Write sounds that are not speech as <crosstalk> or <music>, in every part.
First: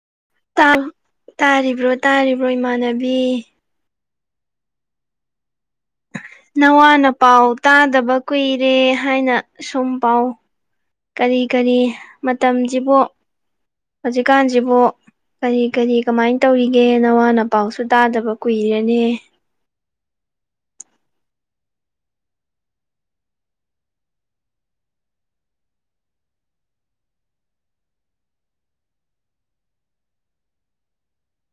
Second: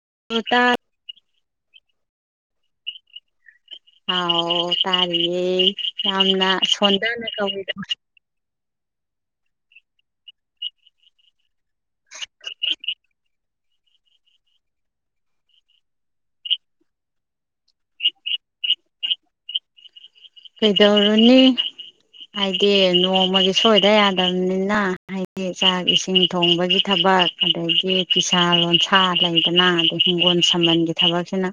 <unintelligible> ꯇꯥꯔꯤꯕ꯭ꯔꯣ ꯇꯥꯔꯤꯕ꯭ꯔꯣ ꯏꯃꯥꯟꯅꯕꯤ꯫ ꯍꯥꯎ ꯇꯔꯤꯌꯦ꯫ ꯅꯋꯥ ꯅꯄꯥꯎ ꯇꯥꯗꯕ ꯀꯨꯏ ꯔꯦ ꯍꯥꯏꯅ ꯁꯨꯝ ꯄꯥꯎ ꯀꯔꯤ ꯀꯔꯤ ꯃꯇꯝꯖꯤꯕꯨ ꯍꯧꯖꯤꯛꯀꯥꯟꯖꯤꯕꯨ ꯀꯔꯤ ꯀꯔꯤ ꯀꯃꯥꯏꯅ ꯇꯧꯔꯤꯒꯦ ꯅꯋꯥ ꯅꯄꯥꯎꯁꯨ ꯇꯥꯗꯕ ꯀꯨꯏꯔꯦꯅꯦ꯫ ꯀꯩꯗꯧꯔꯨꯅꯤ ꯍꯥꯏꯗꯤ ꯅꯣꯡꯃꯒꯤ ꯁꯣꯏꯗ ꯌꯥꯗꯕꯅꯤꯅ ꯍꯥꯏꯗꯤ ꯆꯥꯛ ꯏꯁꯤꯡ ꯊꯣꯡꯕꯒꯤ ꯊꯕꯛ ꯑꯗꯒꯤ ꯐꯤꯁꯥ ꯂꯣꯟꯁꯥ ꯂꯩꯗꯅ ꯑꯗꯩ ꯍꯤꯡꯒꯣꯜ ꯁꯝꯕꯟꯒꯤ ꯊꯕꯛꯁꯤꯅ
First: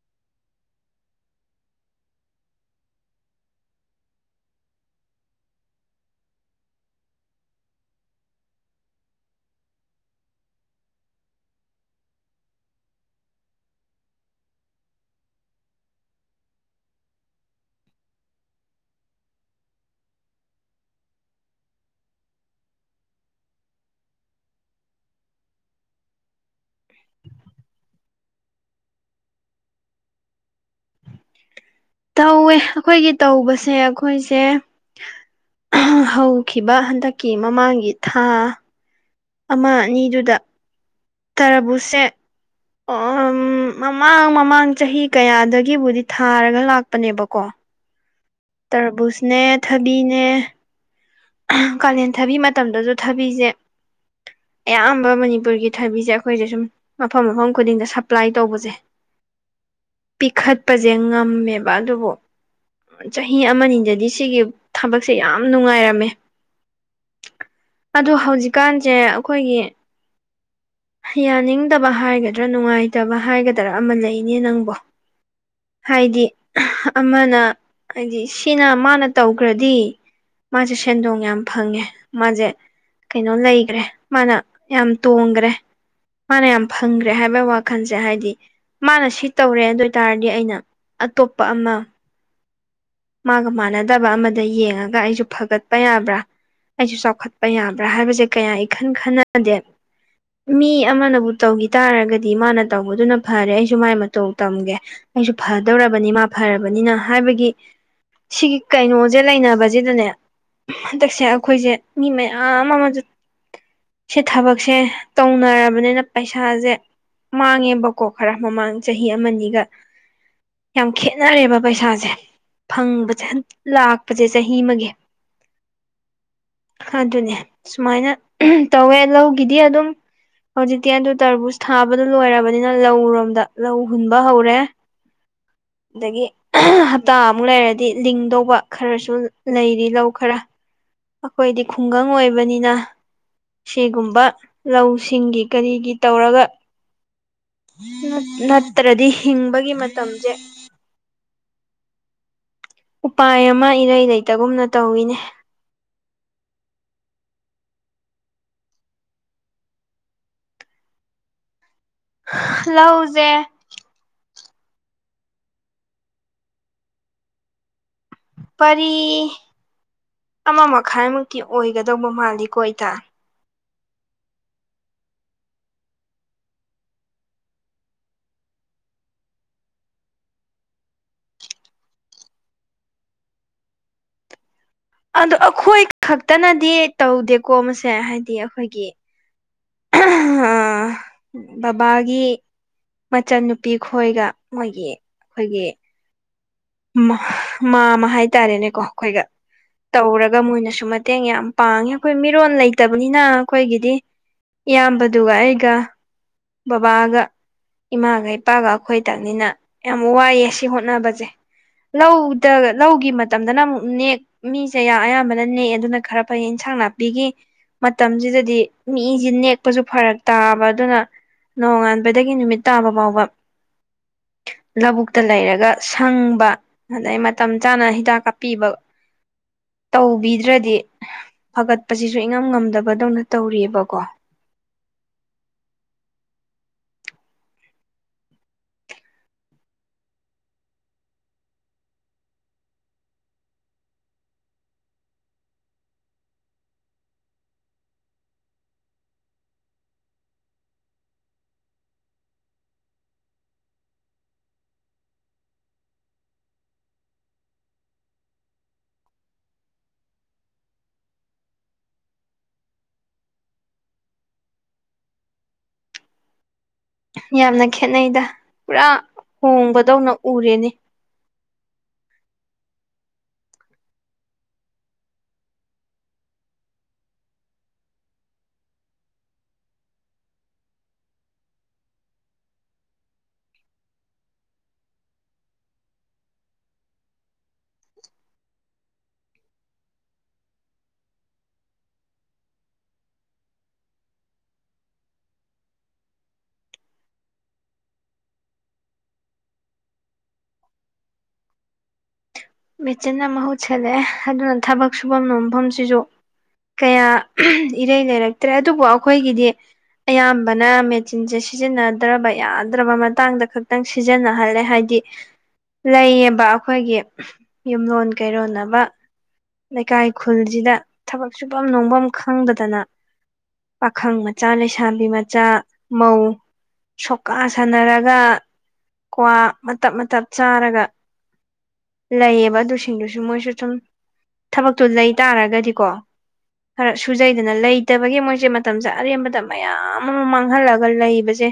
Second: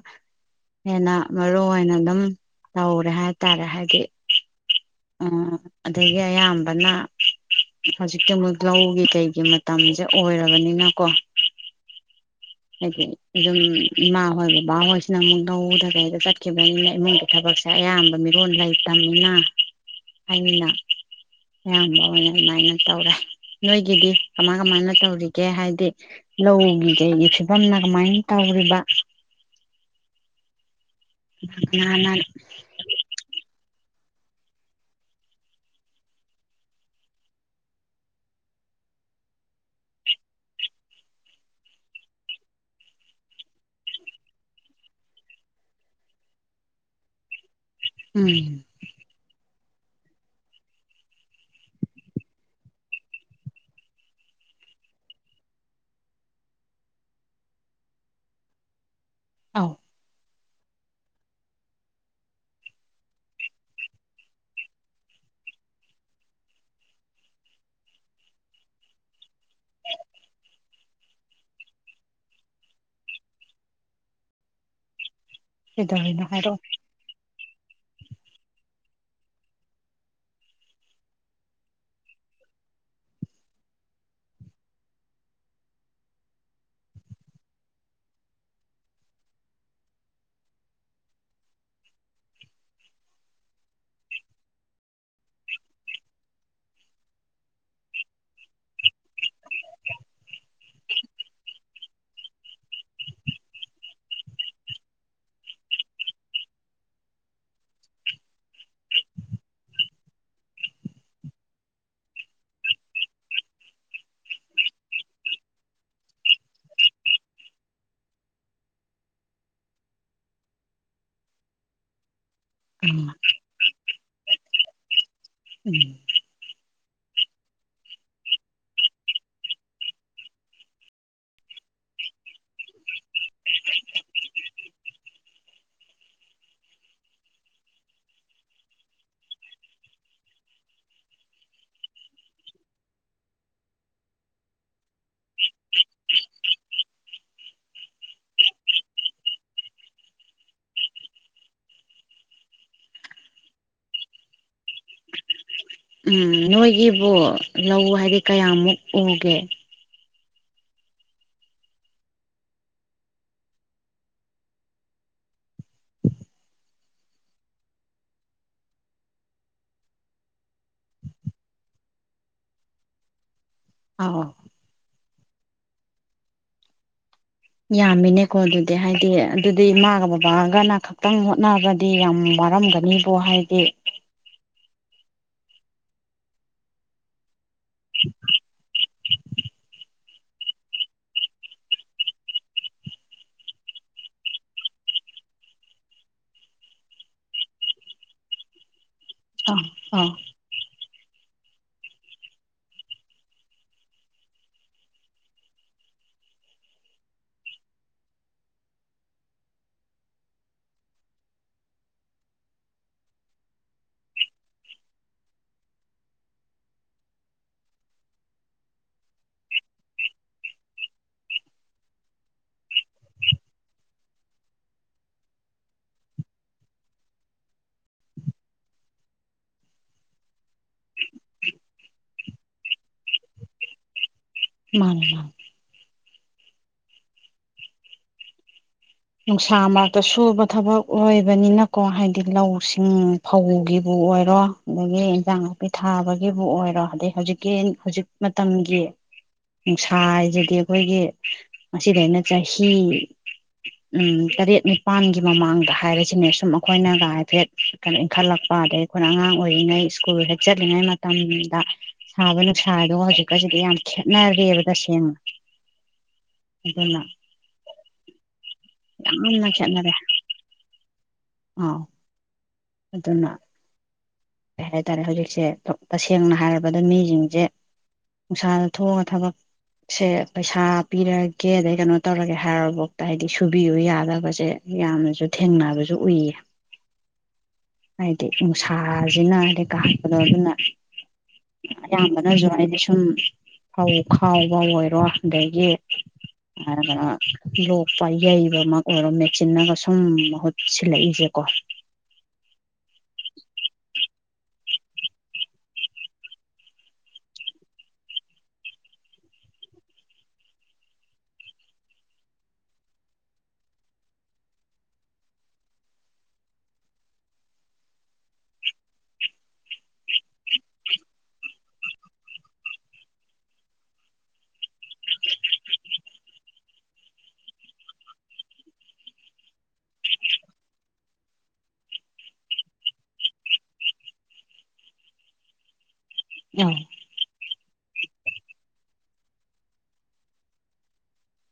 ꯍꯦꯟꯅ ꯃꯔꯨ ꯑꯣꯅ ꯑꯗꯨꯝ ꯇꯧꯔꯦ ꯍꯥꯏ ꯇꯥꯔꯦ ꯍꯥꯏꯗꯤ ꯑꯡ ꯑꯗꯒꯤ ꯑꯌꯥꯝꯕꯅ ꯍꯧꯖꯤꯛꯇꯤ ꯑꯃꯨꯛ ꯂꯧꯒꯤ ꯀꯩꯒꯤ ꯃꯇꯝꯁꯦ ꯑꯣꯏꯔꯕꯅꯤꯅꯀꯣ ꯍꯥꯏꯗꯤ ꯑꯗꯨꯝ ꯏꯃꯥ ꯍꯣꯏ ꯕꯕꯥꯍꯣꯏꯁꯤꯅ ꯑꯃꯨꯛ ꯂꯧꯗ ꯀꯩꯗ ꯆꯠꯈꯤꯕꯅꯤꯅ ꯏꯃꯨꯡꯒꯤ ꯊꯕꯛꯁꯦ ꯑꯌꯥꯝꯕ ꯃꯤꯔꯣꯜ ꯂꯩꯇꯝꯃꯤꯅ ꯑꯩꯅ ꯑꯌꯥꯝꯕ ꯑꯣꯏꯅ ꯑꯗꯨꯃꯥꯏꯅ ꯇꯧꯔꯦ ꯅꯣꯏꯒꯤꯗꯤ ꯀꯃꯥꯏ ꯀꯃꯥꯏꯅ ꯇꯧꯔꯤꯒꯦ ꯍꯥꯏꯗꯤ ꯂꯧꯒꯤ ꯀꯩꯒꯤ ꯐꯤꯕꯝꯅ ꯀꯃꯥꯏ ꯇꯧꯔꯤꯕ ꯎ ꯇꯧꯋꯦ ꯑꯩꯈꯣꯏꯒꯤ ꯇꯧꯕꯁꯦ ꯑꯩꯈꯣꯏꯁꯦ ꯍꯧꯈꯤꯕ ꯍꯟꯗꯛꯀꯤ ꯃꯃꯥꯡꯒꯤ ꯊꯥ ꯑꯃꯥ ꯑꯅꯤꯗꯨꯗ ꯇꯔꯕꯨꯁꯦ ꯑꯣ ꯃꯃꯥꯡ ꯃꯃꯥꯡ ꯆꯍꯤ ꯀꯌꯥꯗꯒꯤꯕꯨꯗꯤ ꯊꯥꯔꯒ ꯂꯥꯛꯄꯅꯦꯕꯀꯣ ꯎꯝ ꯇꯔ ꯕꯨꯁꯅꯦ ꯊꯕꯤꯅꯦ ꯀꯥꯂꯦꯟ ꯊꯕꯤ ꯃꯇꯝꯗꯖꯨ ꯊꯕꯤꯖꯦ ꯑꯌꯥꯝꯕ ꯃꯅꯤꯄꯨꯔꯒꯤ ꯊꯕꯤꯁꯦ ꯑꯩꯈꯣꯏꯁꯦ ꯁꯨꯝ ꯃꯐꯝ ꯃꯐꯝ ꯈꯨꯗꯤꯡꯗ ꯁꯄ꯭ꯂꯥꯏ ꯇꯧꯕꯁꯦ ꯑꯥꯎ ꯄꯤꯈꯠꯄꯁꯦ ꯉꯝꯃꯦꯕ ꯑꯗꯨꯕꯨ ꯆꯍꯤ ꯑꯃꯅꯤꯗꯗꯤ ꯁꯤꯒꯤ ꯊꯕꯛꯁꯦ ꯌꯥꯝ ꯅꯨꯡꯉꯥꯏꯔꯝꯃꯦ ꯑꯣ ꯍꯧꯖꯤꯛꯀꯥꯟꯖꯦ ꯑꯩꯈꯣꯏꯒꯤ ꯌꯥꯅꯤꯡꯗꯕ ꯍꯥꯏꯒꯗ꯭ꯔꯥ ꯅꯨꯡꯉꯥꯏꯇꯕ ꯍꯥꯏꯒꯗ꯭ꯔꯥ ꯑꯃꯥ ꯂꯩꯅꯦ ꯅꯪꯕꯣ ꯀꯩꯗꯧꯔꯤꯅꯣ ꯍꯥꯏꯗꯤ ꯍꯥꯏꯔꯛꯑꯣ ꯑꯃꯅ ꯍꯥꯏꯗꯤ ꯁꯤꯅ ꯃꯥꯅ ꯇꯧꯈ꯭ꯔꯗꯤ ꯃꯥꯁꯦ ꯁꯦꯟꯗꯣꯡ ꯌꯥꯝ ꯐꯪꯉꯦ ꯃꯥꯖꯦ ꯀꯩꯅꯣ ꯂꯩꯈ꯭ꯔꯦ ꯃꯥꯅ ꯌꯥꯝ ꯇꯣꯡꯒꯔꯦ ꯃꯥꯅ ꯌꯥꯝ ꯐꯪꯒꯔꯦ ꯍꯥꯏꯕꯒꯤ ꯋꯥꯈꯜꯁꯦ ꯍꯥꯏꯗꯤ ꯃꯥꯅ ꯁꯤ ꯇꯧꯔꯦ ꯑꯗꯨ ꯑꯣꯏ ꯇꯔꯗꯤ ꯑꯩꯅ ꯑꯇꯣꯞꯄ ꯑꯃ ꯃꯥꯒ ꯃꯥꯅꯗꯕ ꯑꯃꯗ ꯌꯦꯡꯉꯒ ꯑꯩꯁꯨ ꯐꯒꯠꯄ ꯌꯥꯕ꯭ꯔꯥ ꯑꯩꯁꯨ ꯆꯥꯎꯈꯠꯄ ꯌꯥꯕ꯭ꯔꯥ ꯍꯥꯏꯕꯁꯦ ꯀꯌꯥ ꯏꯈꯟ ꯈꯟꯅꯗꯦ ꯃꯤ ꯑꯃꯅꯕꯨ ꯇꯧꯈꯤ ꯇꯥꯔꯒꯗꯤ ꯃꯥꯅ ꯇꯧꯕꯗꯨꯅ ꯐꯔꯦ ꯑꯩꯁꯨ ꯃꯥꯏ ꯃꯇꯧ ꯇꯝꯒꯦ ꯑꯩꯁꯨ ꯐꯗꯧꯔꯕꯅꯤ ꯃꯥ ꯐꯔꯕꯅꯤꯅ ꯍꯥꯏꯕꯒꯤ ꯁꯤꯒꯤ ꯀꯩꯅꯣꯖꯦ ꯂꯩꯅꯕꯁꯤꯗꯅꯦ ꯍꯟꯗꯛꯁꯦ ꯑꯩꯈꯣꯏꯖꯦ ꯃꯤ ꯃꯌꯥꯝ ꯑꯃꯁ ꯁꯤ ꯊꯕꯛꯁꯦ ꯇꯧꯅꯔꯕꯅꯤꯅ ꯄꯩꯁꯥꯖꯦ ꯃꯥꯡꯉꯦꯕꯀꯣ ꯈꯔ ꯃꯃꯥꯡ ꯆꯍꯤ ꯑꯃꯅꯤꯒ ꯌꯥꯝ ꯈꯦꯅꯔꯦꯕ ꯄꯩꯁꯥꯁꯦ ꯎꯝ ꯐꯪꯕꯁꯦ ꯍ ꯂꯥꯛ ꯄꯖꯦ ꯆꯍꯤ ꯑꯃꯒꯤ ꯎꯝ ꯑꯗꯨꯅꯦ ꯁꯨꯃꯥꯏꯅ ꯎꯝ ꯇꯧꯋꯦ ꯂꯧꯒꯤꯗꯤ ꯑꯗꯨꯝ ꯍꯧꯖꯤꯛꯇꯤ ꯑꯗꯨ ꯇꯔꯕꯨꯁ ꯊꯥꯕꯗꯨ ꯂꯣꯏꯔꯕꯅꯤꯅ ꯂꯧꯔꯣꯝꯗ ꯂꯧ ꯍꯨꯟꯕ ꯍꯧꯔꯦ ꯑꯗꯒꯤ ꯍꯞꯇꯥ ꯑꯃꯨꯛ ꯂꯩꯔꯗꯤ ꯂꯤꯡꯗꯧꯕ ꯈꯔꯁꯨ ꯂꯩꯔꯤ ꯂꯧ ꯈꯔ ꯑꯩꯈꯣꯏꯗꯤ ꯈꯨꯡꯒꯪ ꯑꯣꯏꯕꯅꯤꯅ ꯁꯤꯒꯨꯝꯕ ꯂꯧꯁꯤꯡꯒꯤ ꯀꯔꯤꯒꯤ ꯇꯧꯔꯒ ꯅꯠꯇ꯭ꯔꯗꯤ ꯍꯤꯡꯕꯒꯤ ꯃꯇꯝꯖꯦ ꯎꯄꯥꯏ ꯑꯃ ꯏꯔꯩ ꯂꯩꯇꯒꯨꯝꯅ ꯇꯧꯋꯤꯅꯦ ꯎꯝ ꯅꯣꯏꯒꯤꯕꯨ ꯂꯧ ꯍꯥꯏꯗꯤ ꯀꯌꯥꯃꯨꯛ ꯎꯒꯦ ꯂꯧꯖꯦ ꯄꯔꯤ ꯑꯃ ꯃꯈꯥꯏꯃꯨꯛꯇꯤ ꯑꯣꯏꯒꯗꯕ ꯃꯥꯜꯂꯤꯀꯣ ꯏꯇꯥ ꯑꯧ ꯌꯥꯝꯃꯤꯅꯦꯀꯣ ꯑꯗꯨꯗꯤ ꯍꯥꯏꯗꯤ ꯑꯗꯨꯗꯤ ꯃꯥꯥꯒ ꯕꯕꯥꯒꯅ ꯈꯛꯇꯪ ꯍꯣꯠꯅꯔꯗꯤ ꯌꯥꯝ ꯋꯥꯔꯝꯒꯅꯤꯕ ꯍꯥꯏꯗꯤ ꯑꯗꯣ ꯑꯈꯣꯏ ꯈꯛꯇꯅꯗꯤ ꯇꯧꯗꯦ ꯀꯣꯝꯕꯁꯦ ꯍꯥꯏꯗꯤ ꯑꯈꯣꯏꯒꯤ ꯑꯥ ꯕꯕꯥꯒꯤ ꯃꯆꯟꯅꯨꯄꯤ ꯈꯣꯏꯒ ꯃꯣꯏꯒꯤ ꯑꯩꯈꯣꯏꯒꯤ ꯃꯥꯃ ꯍꯥꯏꯇꯥꯔꯦꯅꯦꯀꯣ ꯑꯩꯈꯣꯏꯒ ꯑꯥ ꯑꯥ ꯇꯧꯔꯒ ꯃꯣꯏꯅꯁꯨ ꯃꯠ ꯇꯦꯡ ꯌꯥꯝ ꯄꯥꯡꯉꯦ ꯑꯩꯈꯣꯏ ꯃꯤꯔꯣ ꯂꯩꯇꯕꯅꯤꯅ ꯑꯩꯈꯣꯏꯒꯤꯗꯤ ꯏꯌꯥꯝꯕꯗꯨꯒ ꯑꯩꯒ ꯕꯕꯥꯒ ꯏꯃꯥꯒ ꯏꯄꯥꯒ ꯑꯩꯈꯣꯏ ꯇꯥꯅꯤꯅ ꯌꯥꯝ ꯋꯥꯏꯑꯦ ꯁꯤ ꯍꯣꯠꯅꯕꯁꯦ ꯂꯧꯗ ꯂꯧꯒꯤ ꯃꯇꯝꯗꯅ ꯑꯃꯨꯛ ꯅꯦꯛ ꯃꯤꯁꯦ ꯑꯌꯥꯝꯕꯅ ꯅꯦꯛꯑꯦ ꯑꯗꯨꯅ ꯈꯔ ꯐꯩ ꯏꯟꯁꯥꯡ ꯅꯥꯄꯤꯒꯤ ꯃꯇꯝꯁꯤꯗꯗꯤ ꯃꯤꯁꯦ ꯅꯦꯛꯄꯁꯨ ꯐꯔꯛ ꯇꯥꯕ ꯑꯗꯨꯅ ꯅꯣꯡꯉꯥꯟꯕꯗꯒꯤ ꯅꯨꯃꯤꯠ ꯇꯥꯕ ꯐꯥꯎꯕ ꯂꯧꯕꯨꯛꯇ ꯂꯩꯔꯒ ꯁꯪꯕ ꯑꯗꯩ ꯃꯇꯝ ꯆꯥꯅ ꯍꯤꯗꯥꯛ ꯀꯥꯞꯄꯤꯕ ꯇꯧꯕꯤꯗ꯭ꯔꯗꯤ ꯐꯒꯠꯄꯁꯤꯁꯨ ꯏꯉꯝ ꯉꯝꯗꯕꯗꯧꯅ ꯇꯧꯔꯤꯑꯕꯀꯣ ꯃꯥꯟꯅꯤ ꯃꯥꯟꯅꯤ ꯅꯨꯡꯁꯥ ꯃꯔꯛꯇ ꯁꯨꯕ ꯊꯕꯛ ꯑꯣꯏꯕꯅꯤꯅꯀꯣ ꯍꯥꯏꯗꯤ ꯂꯧꯁꯤꯡ ꯐꯧꯒꯤꯕꯨ ꯑꯣꯏꯔꯣ ꯑꯗꯒꯤ ꯏꯟꯖꯥꯡ ꯅꯥꯄꯤ ꯊꯥꯕꯒꯤꯕꯨ ꯑꯣꯏꯔꯣ ꯑꯗꯩ ꯍꯧꯖꯤꯛꯀꯤ ꯍꯧꯖꯤꯛ ꯃꯇꯝꯒꯤ ꯅꯨꯡꯁꯥ ꯍꯥꯏꯁꯤꯗꯤ ꯑꯩꯈꯣꯏꯒꯤ ꯉꯁꯤꯗ ꯑꯩꯅ ꯆꯍꯤ ꯎꯝ ꯇꯔꯦꯠ ꯅꯤꯄꯥꯜꯒꯤ ꯃꯃꯥꯡꯗ ꯍꯥꯏꯔꯤꯁꯤꯅꯦ ꯁꯨꯝ ꯑꯩꯈꯣꯏꯅꯒ ꯍꯥꯏꯐꯦꯠ ꯀꯩꯅꯣ ꯏꯟꯈꯠꯂꯛꯄ ꯑꯗꯒꯤꯩ ꯑꯩꯈꯣꯏꯅ ꯑꯉꯥꯡ ꯑꯣꯏꯔꯤꯉꯩ ꯁ꯭ꯀꯨꯜ ꯍꯦꯦꯛ ꯆꯠꯂꯤꯉꯩ ꯃꯇꯝꯗ ꯁꯥꯕ ꯅꯨꯡꯁꯥꯗꯨꯒ ꯍꯧꯖꯤꯛꯀꯁꯤꯗꯤ ꯌꯥꯝ ꯈꯦꯠꯅꯔꯦꯕ ꯇꯁꯦꯡꯅ ꯑꯗꯨꯅ ꯌꯥꯝꯅ ꯈꯦꯠꯅꯩꯗ ꯄꯨꯔꯥ ꯌꯥꯝꯅ ꯍꯣꯡꯕꯗꯧꯅ ꯎꯔꯦꯅꯦ ꯑꯥ ꯑꯗꯨꯅ ꯀꯩ ꯍꯥꯏꯇꯥꯔꯦ ꯍꯧꯖꯤꯛꯁꯦ ꯇꯁꯦꯡꯅ ꯍꯥꯏꯔꯕꯗ ꯃꯤꯁꯤꯡꯁꯦ ꯅꯨꯡꯁꯥꯗ ꯊꯣꯛꯑꯒ ꯊꯕꯛꯁꯦ ꯄꯩꯁꯥ ꯄꯤꯔꯒꯦ ꯑꯗꯩ ꯀꯩꯅꯣ ꯇꯧꯔꯒꯦ ꯍꯥꯏꯔꯕꯐꯥꯎꯗ ꯍꯥꯏꯗꯤ ꯁꯨꯕꯤꯌꯨ ꯌꯥꯗꯕꯁꯦ ꯌꯥꯝꯅꯁꯨ ꯊꯦꯡꯅꯕꯁꯨ ꯎꯏꯌꯦ ꯍꯥꯏꯗꯤ ꯅꯨꯡꯁꯥ ꯀꯥꯁꯤꯅ ꯍꯥꯏꯗꯤ ꯀꯥꯛꯄꯗꯣ ꯑꯗꯨꯅ ꯑꯌꯥꯝꯕꯅꯁꯨ ꯍꯥꯏꯗꯤ ꯁꯨꯝ ꯐꯧ ꯈꯥꯎꯕ ꯑꯣꯏꯔꯣ ꯑꯗꯒꯤ ꯂꯣꯛꯄ ꯌꯩꯕꯃꯛ ꯑꯣꯏꯔꯣ ꯃꯦꯆꯤꯟꯅꯟꯅꯒ ꯁꯨꯝ ꯃꯍꯨꯠ ꯁꯤꯜꯂꯛꯏꯁꯦꯀꯣ ꯃꯦꯆꯤꯟ ꯑꯃ ꯃꯍꯨꯠꯁꯜꯂꯛꯑꯦ ꯑꯗꯨꯅ ꯊꯕꯛ ꯁꯨꯐꯝ ꯅꯣꯝꯐꯝꯁꯤꯁꯨ ꯀꯌꯥ ꯏꯔꯩ ꯂꯩꯔꯛꯇ꯭ꯔꯦ ꯑꯗꯨꯕꯨ ꯑꯩꯈꯣꯏꯒꯤꯗꯤ ꯑꯌꯥꯝꯕꯅ ꯃꯦꯆꯤꯟꯁꯦ ꯁꯤꯖꯤꯟꯅꯗ꯭ꯔꯕ ꯌꯥꯗ꯭ꯔꯕ ꯃꯇꯥꯡꯗ ꯈꯛꯇꯪ ꯁꯤꯖꯤꯟꯅꯍꯜꯂꯦ ꯍꯥꯏꯗꯤ ꯂꯩꯌꯦꯕ ꯑꯩꯈꯣꯏꯒꯤ ꯌꯨꯝꯂꯣꯟ ꯀꯩꯔꯣꯟꯅꯕ ꯂꯩꯀꯥꯏ ꯈꯨꯜꯁꯤꯗ ꯊꯕꯛ ꯁꯨꯐꯝ ꯅꯣꯝꯐꯝ ꯈꯪꯗꯗꯅ ꯄꯥꯈꯪ ꯃꯆꯥ ꯂꯩꯁꯥꯕꯤ ꯃꯆꯥ ꯃꯧ ꯁꯣꯀꯥ ꯁꯥꯟꯅꯔꯒ ꯀ꯭ꯋꯥ ꯃꯇꯞ ꯃꯇꯞ ꯆꯥꯔꯒ ꯂꯩꯌꯦꯕ ꯑꯗꯨꯁꯤꯡꯗꯨꯁꯨ ꯃꯣꯏꯁꯨ ꯁꯨꯝ ꯊꯕꯛꯇꯨ ꯂꯩ ꯇꯥꯔꯒꯗꯤꯀꯣ ꯑꯣ ꯍꯔ ꯁꯨꯖꯩ ꯑꯗꯨꯅ ꯂꯩꯇꯕꯒꯤ ꯃꯣꯏꯁꯦ ꯃꯇꯝꯁꯦ ꯑꯔꯦꯝꯕꯗ ꯃꯌꯥꯝ ꯑꯃ ꯃꯥꯡꯍꯜꯂꯒ ꯂꯩꯕꯁꯦ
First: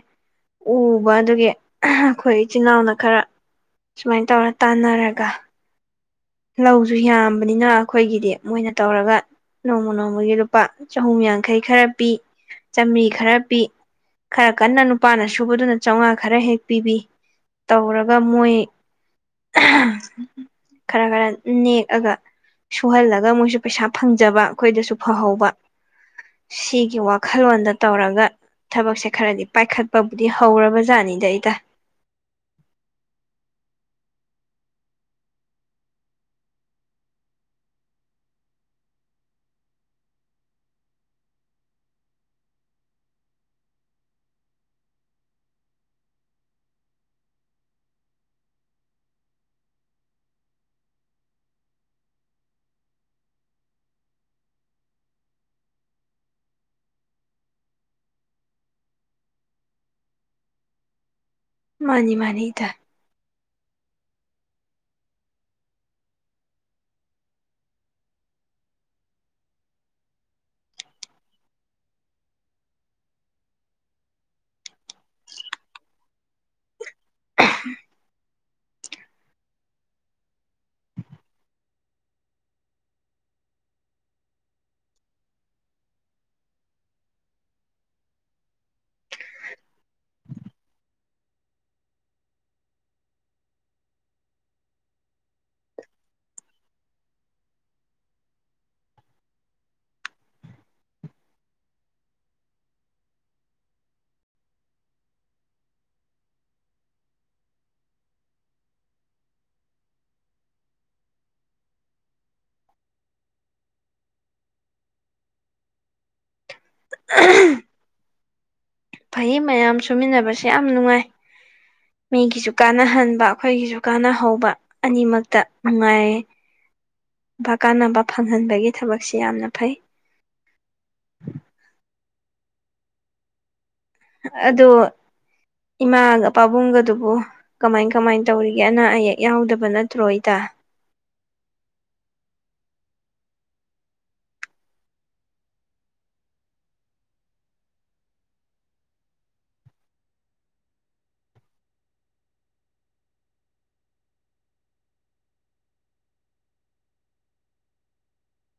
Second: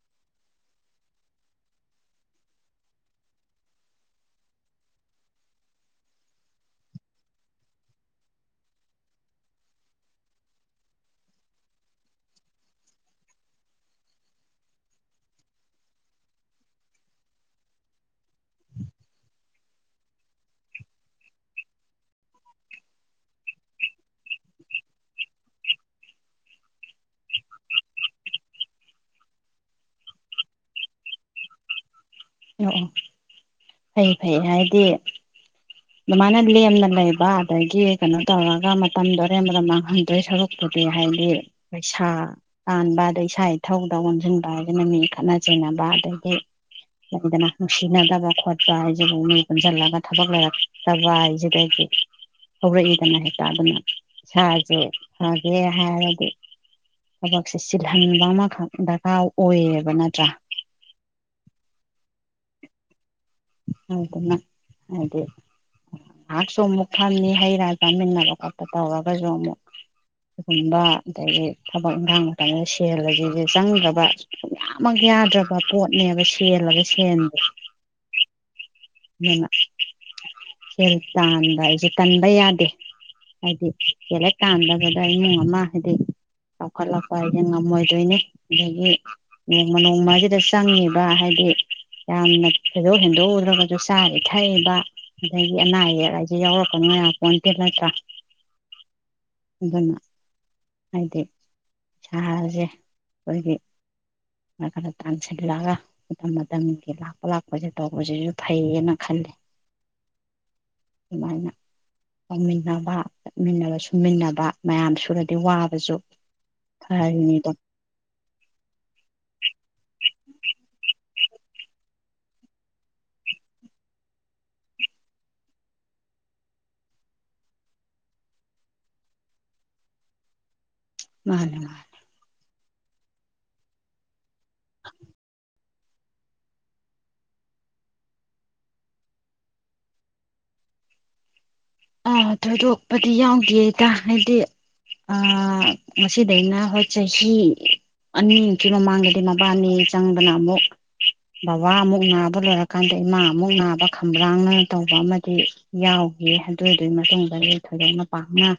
ꯎꯕ ꯑꯗꯨꯒꯤ ꯑꯩꯈꯣꯏ ꯏꯆꯤꯜ ꯏꯅꯥꯎꯅ ꯈꯔ ꯁꯨꯃꯥꯏ ꯇꯧꯔ ꯇꯥꯟꯅꯔꯒ ꯂꯧꯁꯨ ꯌꯥꯝꯕꯅꯤꯅ ꯑꯩꯈꯣꯏꯒꯤꯗꯤ ꯃꯣꯏꯅ ꯇꯧꯔꯒ ꯅꯣꯡꯃ ꯅꯣꯡꯃꯒꯤ ꯂꯨꯄꯥ ꯆꯍꯨꯝ ꯌꯥꯡꯈꯩ ꯈꯔ ꯄꯤ ꯆꯥꯝꯔꯤ ꯈꯔ ꯄꯤ ꯈꯔ ꯀꯟꯅ ꯅꯨꯄꯥꯅ ꯁꯨꯕꯗꯨꯅ ꯆꯥꯝꯃꯉꯥ ꯈꯔ ꯍꯦꯛ ꯄꯤꯕꯤ ꯇꯧꯔꯒ ꯃꯣꯏ ꯈꯔ ꯈꯔ ꯅꯦꯛꯑꯒ ꯁꯨꯍꯜꯂꯒ ꯃꯣꯏꯁꯨ ꯄꯩꯁꯥ ꯐꯪꯖꯕ ꯑꯩꯈꯣꯏꯗꯁꯨ ꯐꯍꯧꯕ ꯁꯤꯒꯤ ꯋꯥꯈꯜꯂꯣꯟꯗ ꯇꯧꯔꯒ ꯊꯕꯛꯁꯦ ꯈꯔꯗꯤ ꯄꯥꯏꯈꯠꯄꯕꯨꯗꯤ ꯍꯧꯔꯕ ꯖꯥꯠꯅꯤꯗꯩꯗ ꯑꯣ ꯑꯣ ꯐꯩ ꯐꯩ ꯍꯥꯏꯗꯤ ꯑꯗꯨꯃꯥꯏꯅ ꯂꯦꯝꯅ ꯂꯩꯕ ꯑꯗꯒꯤ ꯀꯩꯅꯣ ꯇꯧꯔꯒ ꯃꯇꯝꯗꯣ ꯑꯔꯦꯝꯕꯗ ꯃꯥꯡꯍꯟꯗ꯭ꯔꯦ ꯁꯔꯨꯛꯇꯨꯗꯤ ꯍꯥꯏꯗꯤ ꯄꯩꯁꯥ ꯇꯥꯟꯕ ꯑꯗꯩ ꯏꯁꯥ ꯏꯊꯧꯗ ꯑꯣꯟꯁꯤꯟꯕ ꯍꯥꯏꯗꯅ ꯃꯤ ꯈꯠꯅ ꯆꯩꯅꯕ ꯑꯗꯗꯒꯤ ꯂꯩꯗꯅ ꯅꯨꯡꯁꯤꯅꯗꯕ ꯈꯣꯠꯄ ꯍꯥꯏꯁꯤꯕꯨ ꯃꯤ ꯄꯨꯟꯁꯤꯜꯂꯒ ꯊꯕꯛ ꯂꯩꯔꯛ ꯇꯕꯥ ꯍꯥꯏꯁꯤꯗꯒꯤ ꯍꯧꯔꯛꯏꯗꯅ ꯍꯦꯛꯇ ꯑꯗꯨꯅ ꯏꯁꯥꯁꯦ ꯐꯒꯦ ꯍꯥꯏꯔꯗꯤ ꯊꯕꯛꯁꯦ ꯁꯤꯜꯍꯟꯕ ꯑꯃꯈꯛ ꯗꯔꯀꯥꯔ ꯑꯣꯏꯌꯦꯕ ꯅꯠꯇ꯭ꯔꯥ ꯃꯥꯅꯤ ꯃꯥꯅꯤ ꯏꯇ ꯑꯗꯨꯅ ꯍꯥꯏꯗꯤ ꯉꯥꯏꯍꯥꯛꯁꯨ ꯑꯃꯨꯛ ꯐꯝꯃꯤ ꯍꯩ ꯔꯥ ꯄꯥꯃꯤꯟꯅꯕ ꯈꯣꯠꯄ ꯇꯧꯔꯒꯁꯨ ꯑꯃꯨꯛ ꯁꯤꯒꯨꯝꯕ ꯑꯗꯒꯤ ꯊꯕꯛ ꯏꯟꯈꯥꯡ ꯃꯇꯝꯁꯤꯗ ꯁꯦꯜꯂꯁꯤꯁ ꯆꯪꯗ꯭ꯔꯕꯌꯥꯃꯛ ꯌꯥꯗ꯭ꯔꯕ ꯄꯣꯠꯅꯦꯕ ꯁꯦꯜꯂꯒ ꯁꯦꯟꯗꯦ ꯑꯗꯨꯅ ꯁꯦꯂꯦꯠ ꯇꯥꯟꯕ ꯑꯩꯁꯦ ꯀꯟꯕ ꯌꯥꯗꯦ ꯍꯥꯏꯗꯤ ꯁꯦꯂꯦꯠ ꯇꯗꯕꯗ ꯏꯃꯨꯡ ꯑꯃ ꯍꯥꯏꯗꯤ ꯆꯥꯎꯈꯠꯂꯛꯄ ꯍꯥꯏꯁꯦ ꯉꯝꯃꯣꯏꯗꯣꯏꯅꯤ ꯑꯗꯒꯤ ꯅꯣꯡꯃ ꯅꯣꯡꯃꯁꯤꯗ ꯆꯪꯉꯤꯕ ꯍꯥꯏꯗꯤ ꯌꯥꯝꯅ ꯊꯣꯏꯗꯣꯛ ꯍꯦꯟꯗꯣꯛꯎꯗ꯭ꯔꯒ ꯑꯗꯨꯗ ꯆꯥꯕ ꯏꯊꯛꯏꯕ ꯑꯗꯒꯤ ꯑꯅꯥ ꯑꯌꯦꯛ ꯍꯥꯏꯁꯦ ꯌꯥꯎꯔꯛꯄꯅꯅꯨꯡ ꯃꯌꯥ ꯄꯣꯟꯇꯦꯜ ꯅꯠꯇ꯭ꯔꯥ ꯑꯗꯨꯅ ꯍꯥꯏꯗꯤ ꯁꯥꯁꯦ ꯑꯩꯈꯣꯏꯒꯤ ꯈꯔ ꯇꯥꯟꯁꯤꯜꯂꯛꯑꯒ ꯃꯇꯝ ꯃꯇꯝꯒꯤ ꯂꯥꯛꯄ ꯂꯥꯛꯄꯁꯦ ꯇꯧꯕꯁꯤꯁꯨ ꯐꯩꯌꯦꯅ ꯈꯂꯦ ꯑꯗꯨꯃꯥꯏꯅ ꯇꯧꯃꯤꯟꯅꯕ ꯆꯠꯃꯤꯟꯅꯕ ꯁꯨꯝꯃꯤꯟꯅꯕ ꯃꯌꯥꯝ ꯁꯨꯔꯗꯤ ꯋꯥꯕꯁꯨ ꯐꯔꯤꯅꯤꯗꯣ ꯐꯩ ꯃꯌꯥꯝ ꯁꯨꯃꯤꯟꯅꯕꯁꯦ ꯌꯥꯝ ꯅꯨꯡꯉꯥꯏ ꯃꯤꯒꯤꯁꯨ ꯀꯥꯅꯍꯟꯕ ꯑꯩꯈꯣꯏꯒꯤꯁꯨ ꯀꯥꯟꯅꯍꯧꯕ ꯑꯅꯤꯃꯛꯇ ꯅꯨꯡꯉꯥꯏꯌꯦ ꯀꯥꯟꯅꯕ ꯐꯪꯍꯟꯕꯒꯤ ꯊꯕꯛꯁꯤ ꯌꯥꯝꯅ ꯐꯩ ꯃꯥꯅꯦ ꯃꯥꯅꯦ ꯑꯗꯣ ꯏꯃꯥꯒ ꯄꯥꯕꯨꯡꯒꯗꯨꯕꯨ ꯀꯃꯥꯏ ꯀꯃꯥꯏꯅ ꯇꯧꯔꯤꯒꯦ ꯑꯅꯥ ꯑꯌꯦꯛ ꯌꯥꯎꯗꯕ ꯅꯠꯇ꯭ꯔꯣ ꯏꯇꯥ ꯑꯥ ꯊꯣꯏꯗꯣꯛꯄꯗꯤ ꯌꯥꯎꯗꯦꯗ ꯍꯥꯏꯗꯤ ꯉꯁꯤꯗꯩꯅ ꯍꯣꯏ ꯆꯍꯤ ꯑꯅꯤꯃꯨꯛꯀꯤ ꯃꯃꯥꯡꯗꯗꯤ ꯃꯕꯥꯅꯤ ꯆꯪꯗꯅ ꯑꯃꯨꯛ ꯕꯕꯥ ꯑꯃꯨꯛ ꯅꯥꯕ ꯂꯣꯏꯔꯀꯥꯟꯗ ꯏꯃꯥ ꯑꯃꯨꯛ ꯅꯥꯕ ꯈ꯭ꯔꯥꯡꯅ ꯇꯧꯕ ꯑꯃꯗꯤ ꯌꯥꯎꯈꯤ ꯑꯗꯨꯗꯨꯒꯤ ꯃꯇꯨꯡꯗꯗꯤ ꯊꯣꯏꯗꯣꯛꯅ ꯄꯥꯡꯅ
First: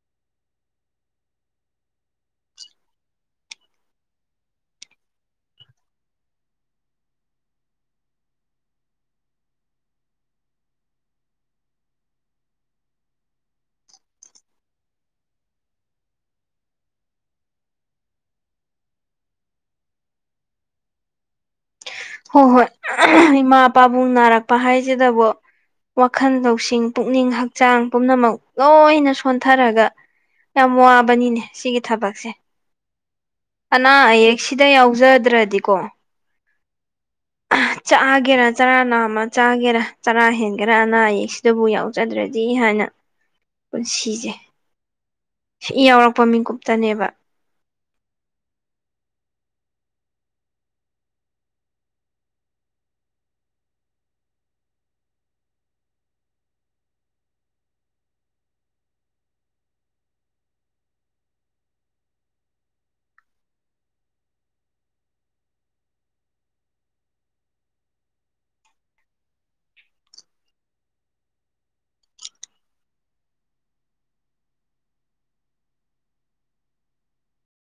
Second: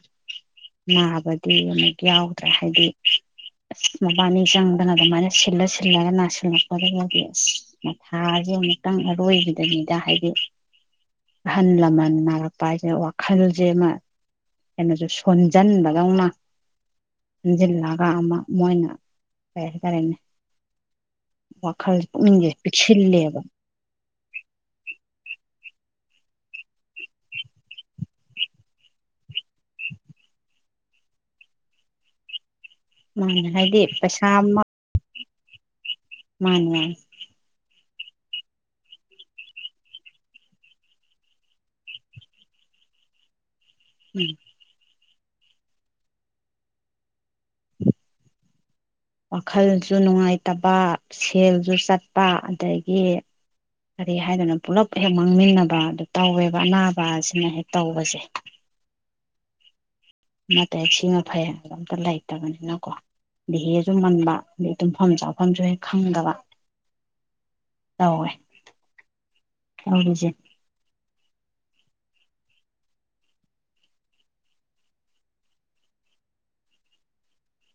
ꯅꯥꯕꯗꯤ ꯑꯃꯨꯛ ꯌꯥꯎꯗ꯭ꯔꯦ ꯍꯥꯏꯗꯤ ꯑꯁ ꯃꯕꯥꯅꯤ ꯆꯪꯗꯅ ꯑꯗꯨꯃꯥꯏꯅ ꯁꯤꯜꯂ ꯁꯤꯜꯂꯒ ꯅꯥꯁꯤꯜꯂꯛꯄꯗꯤ ꯑꯁ ꯃꯊꯥꯁꯦ ꯑꯃꯨꯛꯇꯪ ꯑꯔꯣꯏꯕꯤꯗꯅꯤꯗ ꯍꯥꯏꯗꯤ ꯑꯍꯜ ꯂꯃꯟ ꯅꯥꯔꯛꯄ ꯄꯥꯏꯁꯦ ꯋꯥꯈꯜꯁꯦ ꯑꯃ ꯀꯩꯅꯣꯁꯨ ꯁꯣꯟꯖꯟꯕꯗꯧꯅ ꯍꯟꯖꯤꯜꯂꯒ ꯑꯃ ꯃꯣꯏꯅ ꯀꯩ ꯍꯥꯏꯇꯥꯔꯦꯅꯦ ꯋꯥꯈꯜ ꯍꯣꯏ ꯄꯨꯛꯅꯤꯡꯁꯦ ꯍꯣꯏ ꯄꯤꯛꯁꯤꯜꯂꯦꯕ ꯏꯃꯥ ꯄꯥꯕꯨꯡ ꯅꯥꯔꯛꯄ ꯍꯥꯏꯁꯤꯗꯕꯣ ꯋꯥꯈꯜ ꯂꯧꯁꯤꯡ ꯄꯨꯛꯅꯤꯡ ꯍꯛꯆꯥꯡ ꯄꯨꯝꯅꯃꯛ ꯂꯣꯏꯅ ꯁꯣꯟꯊꯔꯒ ꯌꯥꯝ ꯋꯥꯕꯅꯤꯅꯦ ꯁꯤꯒꯤ ꯊꯕꯛꯁꯦ ꯃꯥꯅ ꯍꯥꯏꯗꯤ ꯑꯅꯥ ꯄꯩꯁꯥ ꯑꯌꯦꯛ ꯁꯤꯗ ꯌꯥꯎꯖꯗ꯭ꯔꯗ ꯀꯣ ꯃꯥꯅꯦ ꯃꯥꯅꯦ ꯆꯥꯒꯦꯔꯥ ꯆꯔꯥ ꯝꯃ ꯆꯥꯒꯦꯔꯥ ꯆꯔꯥ ꯍꯦꯟꯒꯦꯔꯥ ꯑꯅꯥ ꯑꯌꯦꯛꯁꯤꯗꯕꯨ ꯌꯥꯎꯖꯗ꯭ꯔꯗꯤ ꯍꯥꯏꯅ ꯄꯨꯟꯁꯤꯁꯦ ꯎꯝ ꯁꯤ ꯌꯥꯎꯔꯛꯄ ꯃꯤꯀꯨꯞꯇꯅꯦꯕ ꯋꯥꯈꯜꯁꯨ ꯅꯨꯡꯉꯥꯏꯇꯕ ꯁꯦꯜꯁꯨ ꯆꯠꯄ ꯑꯗꯒꯤ ꯀꯔꯤ ꯍꯥꯏꯗꯅ ꯄꯨꯂꯞ ꯍꯦꯛ ꯃꯥꯡꯃꯤꯟꯅꯕ ꯑꯗꯨ ꯇꯧꯋꯦꯕ ꯑꯅꯥꯕ ꯑꯁꯤꯅ ꯍꯦꯛ ꯇꯧꯕꯁꯦ ꯑꯠꯇꯦ ꯁꯤꯅ ꯐꯩ ꯑꯣ ꯑꯝꯇ ꯂꯩꯇꯕꯅꯤꯅꯀꯣ ꯑꯗꯩ ꯍꯦꯁꯨ ꯃꯟꯕ ꯑꯗꯩ ꯇꯨꯝꯐꯝ ꯆꯥꯐꯝꯁꯨ ꯍꯦꯛ ꯈꯪꯗꯕ ꯇꯧꯋꯦ ꯇꯧꯔꯤꯁꯦ